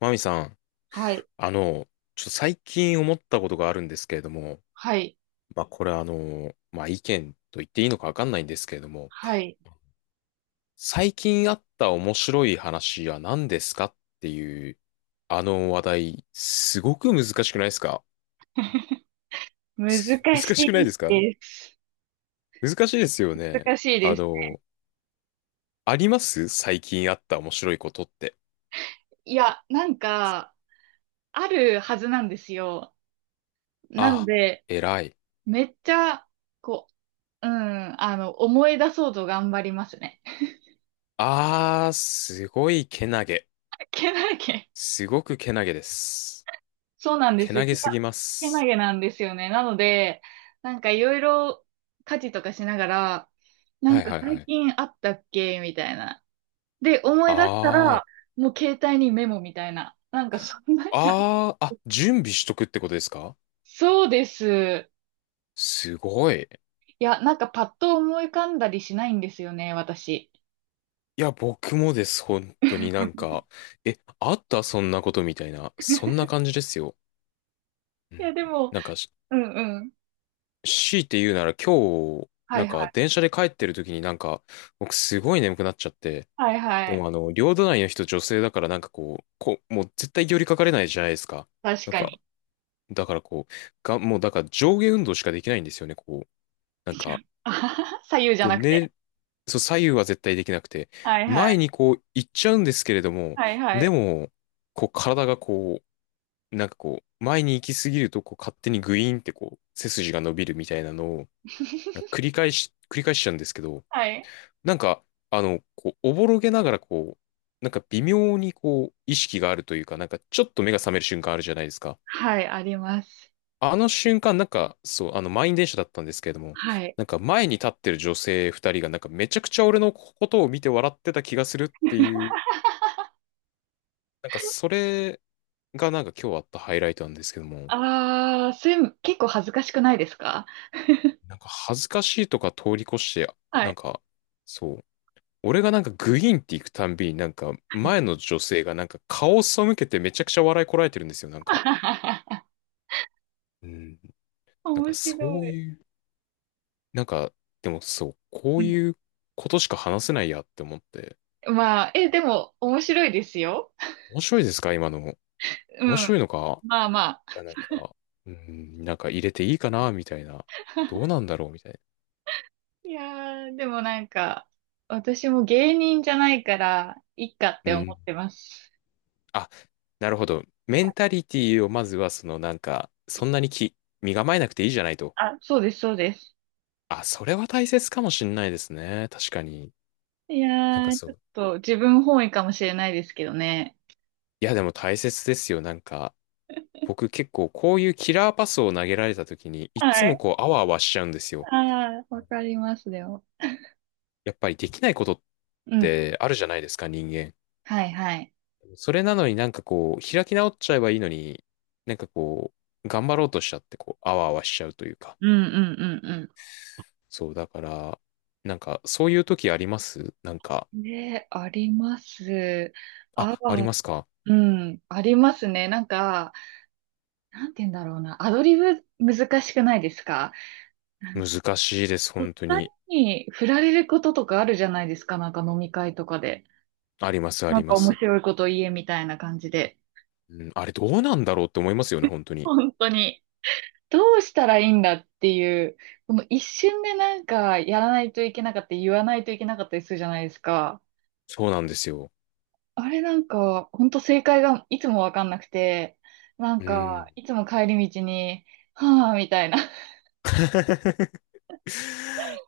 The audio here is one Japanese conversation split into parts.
マミさん、はい、あの、ちょっと最近思ったことがあるんですけれども、はい、これまあ意見と言っていいのかわかんないんですけれども、はい。最近あった面白い話は何ですかっていう、あの話題、すごく難しくないですか？ 難し難しいくないですか？です。難しいですよね。難しいあです。の、あります？最近あった面白いことって。いや、なんか、あるはずなんですよ。なのあ、で、偉い。めっちゃ、こう、思い出そうと頑張りますね。あー、すごいけなげ。けなげ。すごくけなげです。そうなんです。けなげすぎまけなす。げなんですよね。なので、なんかいろいろ家事とかしながら、なはんいかはい最はい。近あったっけみたいな。で、思い出したあら、もう携帯にメモみたいな。なんかそんな感じ。あ、ああ、あ、準備しとくってことですか？そうです。すごい。いや、なんかパッと思い浮かんだりしないんですよね、私。いや、僕もです、本当にえ、あったそんなことみたいな、そんな感じですよ。ういや、ん。でも、なんか、しうんうん。強いて言うなら今日、はいはい。電車で帰ってる時に僕すごい眠くなっちゃって、はいはでい。も両隣の人女性だからなんかこう、こう、もう絶対寄りかかれないじゃないですか。確なんかか、に。だからこう、が、もうだから上下運動しかできないんですよね、こう。なんか、あはは左右じゃこうなくて。寝、そう、左右は絶対できなくて、はいは前い。にこう行っちゃうんですけれども、はいはでい。も、こう体がこう、なんかこう、前に行き過ぎるとこう勝手にグイーンってこう、背筋が伸びるみたいなのを繰り返しちゃうんですけど、はい。なんか、こう、おぼろげながらこう、なんか微妙にこう、意識があるというか、なんかちょっと目が覚める瞬間あるじゃないですか。はい、あります。あの瞬間、満員電車だったんですけれども、はい。なんか前に立ってる女性二人が、なんかめちゃくちゃ俺のことを見て笑ってた気がするってい う、なんかそれがなんか今日あったハイライトなんですけども、あー、そう結構恥ずかしくないですか？なんか恥ずかしいとか通り越して、はなんい。か、そう、俺がなんかグイーンって行くたんびに、なんか前の女性がなんか顔を背けてめちゃくちゃ笑いこらえてるんですよ、なんか。うん、なんか面白そうい。いう、なんか、でもそう、こうういうことしか話せないやって思って、んまあ、でも面白いですよ。面白いですか今の？う面ん。白いのか？まあまあ。いや、なんか、うん、なんか入れていいかなみたいな。どうなんだろうみたいいやー、でもなんか、私も芸人じゃないから、いっかっな。うて思ん。ってます。あ、なるほど。メンタリティをまずは、そのなんか、そんなにき、身構えなくていいじゃないと。あ、そうです、そうです。あ、それは大切かもしんないですね。確かに。いなんやかー、そちょっう。と自分本位かもしれないですけどね。いや、でも大切ですよ。なんか、僕結構こういうキラーパスを投げられた時に、いっつはもい。こう、あわあわしちゃうんですよ。ああ、わかります、でも。やっぱりできないことっうん。てあるじゃないですか、人間。はい、はい。それなのになんかこう、開き直っちゃえばいいのに、なんかこ頑張ろうとしちゃって、こう、あわあわしちゃうというか。うんうんうんそう、だから、なんか、そういう時ありますなんか、うん。ね、あります。ああ、ありあ、ますか？うん、ありますね。なんか、なんて言うんだろうな。アドリブ難しくないですか？難しいです、お二本当に。人に振られることとかあるじゃないですか、なんか飲み会とかで。あります、あなりんかま面す。白いこと言えみたいな感じで。うん、あれどうなんだろうって思いますよね、本当に。本当に。どうしたらいいんだっていう、この一瞬でなんかやらないといけなかったり、言わないといけなかったりするじゃないですか。そうなんですよ。あれなんか、本当正解がいつもわかんなくて、なんうか、ん。いつも帰り道に、はぁ、みたいな。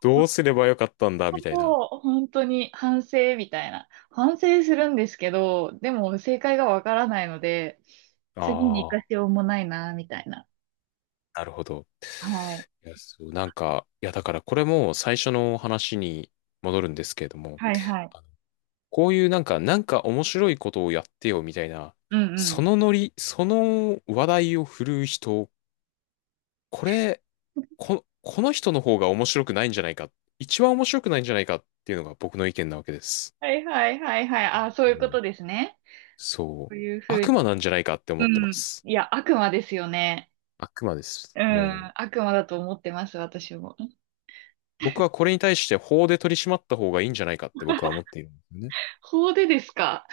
どうすればよかったんだ、みたいな。そう、本当に反省みたいな。反省するんですけど、でも正解がわからないので、あ次に活かあ。しようもないな、みたいな。なるほど。はい。だからこれも最初の話に戻るんですけれども、はいはい。あのこういうなんか面白いことをやってよみたいな、うんうそん。のノリ、その話題を振るう人、これ、こ、この人の方が面白くないんじゃないか、一番面白くないんじゃないかっていうのが僕の意見なわけです。はいはいはいはい。あ、そうでいうこも、とですね。そそう。ういうふう悪に。魔なんじゃないかって思うってまん。す。いや、悪魔ですよね。悪魔です。うもん。う、悪魔だと思ってます、私も。僕はこれに対して法で取り締まった方がいいんじゃないかって僕は思 っている。ね？法でですか？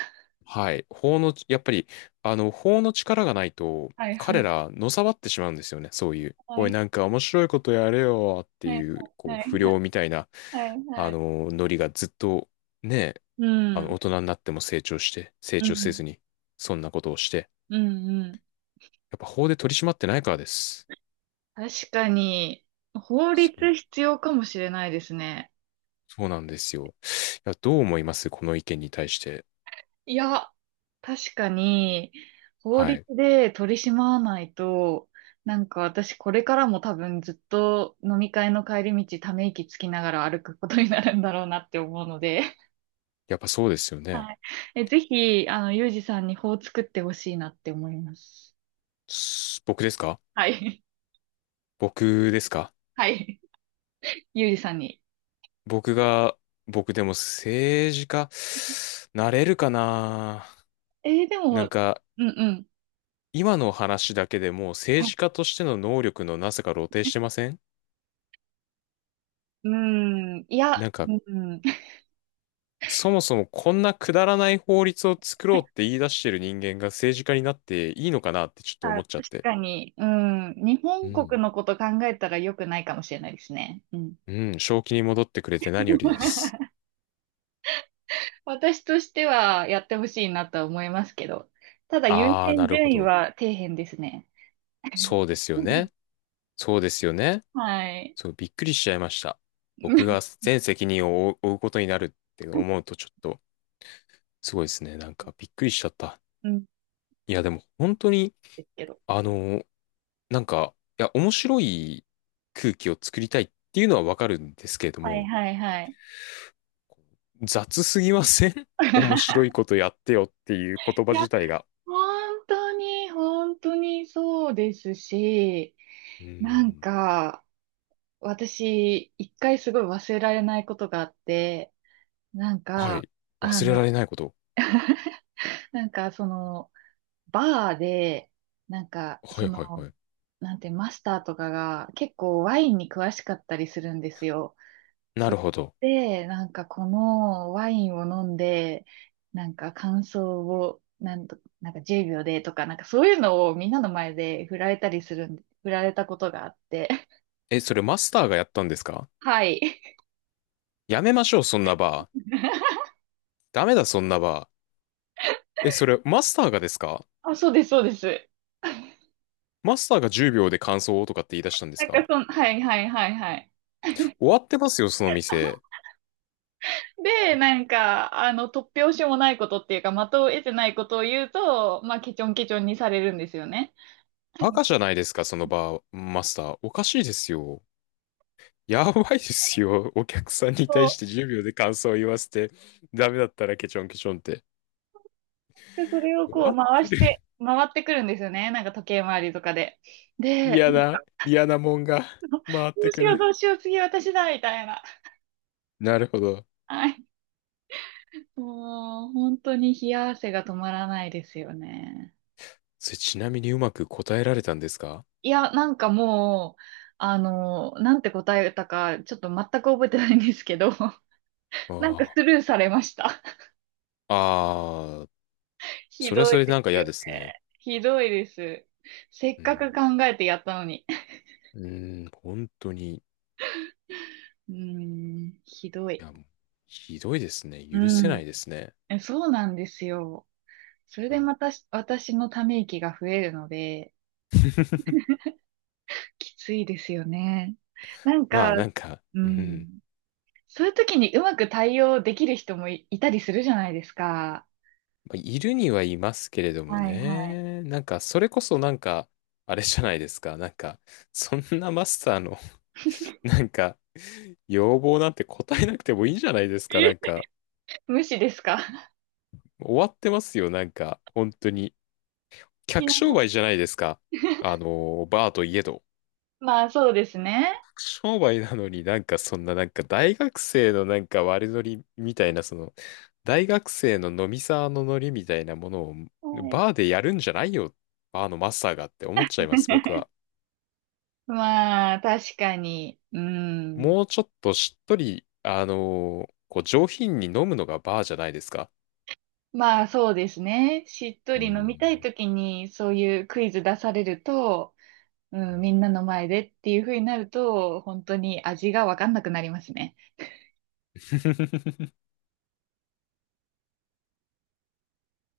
はい。法の、やっぱり、あの、法の力がないと、はいは彼いら、のさばってしまうんですよね。そういう、はおい、い。なんか面白いことやれよってはいいう、こう、はい不は良いみたいな、はいはい。あはいの、ノリがずっと、ね、うあの、ん。大人になっても成う長せん。ずに、そんなことをして、うんうん。やっぱ法で取り締まってないからです。確かに、法そ律う、必要かもしれないですね。そうなんですよ。いや、どう思いますこの意見に対して。いや、確かに、法は律い。で取り締まわないと、なんか私これからも多分ずっと飲み会の帰り道ため息つきながら歩くことになるんだろうなって思うので、やっぱそうですよね。はい。え、ぜひ、ゆうじさんに法を作ってほしいなって思います。僕ですか？はい。僕ですか？ はい。ゆうじさんに。僕が、僕でも政治家、なれるかな？でなんも、か、うんうん。今の話だけでもうは政い。治家としての能力のなさが露呈してません？うん。いや、なんか、うん。そもそもこんなくだらない法律を作ろうって言い出してる人間が政治家になっていいのかなってちょっと思あ、っちゃっ確て。かに、うん。日う本国ん。のこと考えたら良くないかもしれないですね。うん。うん、正気に戻ってくれて何よりです。私としてはやってほしいなとは思いますけど、ただ優あー、先なるほ順位ど。は底辺ですね。そうですよね。そうですよね。はい。そう、びっくりしちゃいました。僕が 全責任を負うことになるって思うとちょっとすごいですね。なんかびっくりしちゃった。うん。いや、でも本当に、ですけど。あの、面白い空気を作りたいっていうのはわかるんですけれどはいも、はいはい。雑すぎません？ 面白いことやってよっていう言い葉や、自体が。本当に、本当にそうですし、うなんーん。か、私、一回すごい忘れられないことがあって、なんはか、い。あ忘れらの、れないこと。なんかその、バーで、なんか、はそいの、はいはい。なんて、マスターとかが結構ワインに詳しかったりするんですよ。なそるほど。れで、なんかこのワインを飲んで、なんか感想を、なんか10秒でとか、なんかそういうのをみんなの前で振られたことがあって。え、それマスターがやったんですか？はい。やめましょう、そんなバー。ダメだ、そんなバー。え、それマスターがですか？あ、そうです、そうです。マスターが10秒で感想をとかって言い出したんですなんかか？そん、はいはいはいはい。終わってますよ、その店。で、なんか、突拍子もないことっていうか、的を得てないことを言うと、まあ、ケチョンケチョンにされるんですよね。赤じゃないですか、そのバーマスター。おかしいですよ。やばいですよ。お客さんにそ対して10秒で感想を言わせて、ダメだったらケチョンケチョンって。う。で、それを終こわうっ回てしる。て、回ってくるんですよね。なんか時計回りとかで。で、嫌なんかな、嫌なもんが回っどうてしくようどうる。しよう、次私だ、みたいな。なるほど。はい。もう、本当に冷や汗が止まらないですよね。それちなみにうまく答えられたんですか？いや、なんかもう、なんて答えたか、ちょっと全く覚えてないんですけど、なんかあスルーされました。あ。ああ、ひそれはどそいれででなんかす嫌よですね。ね。ひどいです。せっうかくん。考えてやったのに。うん、本当に。いうーん、ひどい。や、もうひどいですね。う許せなん。いですね。そうなんですよ。それであまたし私のため息が増えるので、ー きついですよね。なんまか、あなんか、ううん。ん。そういう時にうまく対応できる人もいたりするじゃないですか。まあいるにはいますけれどもはいはい。ね。なんか、それこそなんか、あれじゃないですか。なんか、そんなマスターの、なんか、要望なんて答えなくてもいいじゃないですか。なんか、無視ですか？終わってますよ。なんか、本当に。い客や 商売じゃないですか。あ の、バーといえど。まあそうですね。客商売なのになんか、そんななんか、大学生のなんか悪ノリみたいな、その、大学生の飲み沢のノリみたいなものを、はい バーでやるんじゃないよ。バーのマスターがって思っちゃいます、僕は。まあ確かに。うん。もうちょっとしっとり、あのーこう上品に飲むのがバーじゃないですか。まあそうですね。しっとうり飲みたいん。ときにそういうクイズ出されると、ううん、みん んなの前でっていう風になると、本当に味がわかんなくなりますね。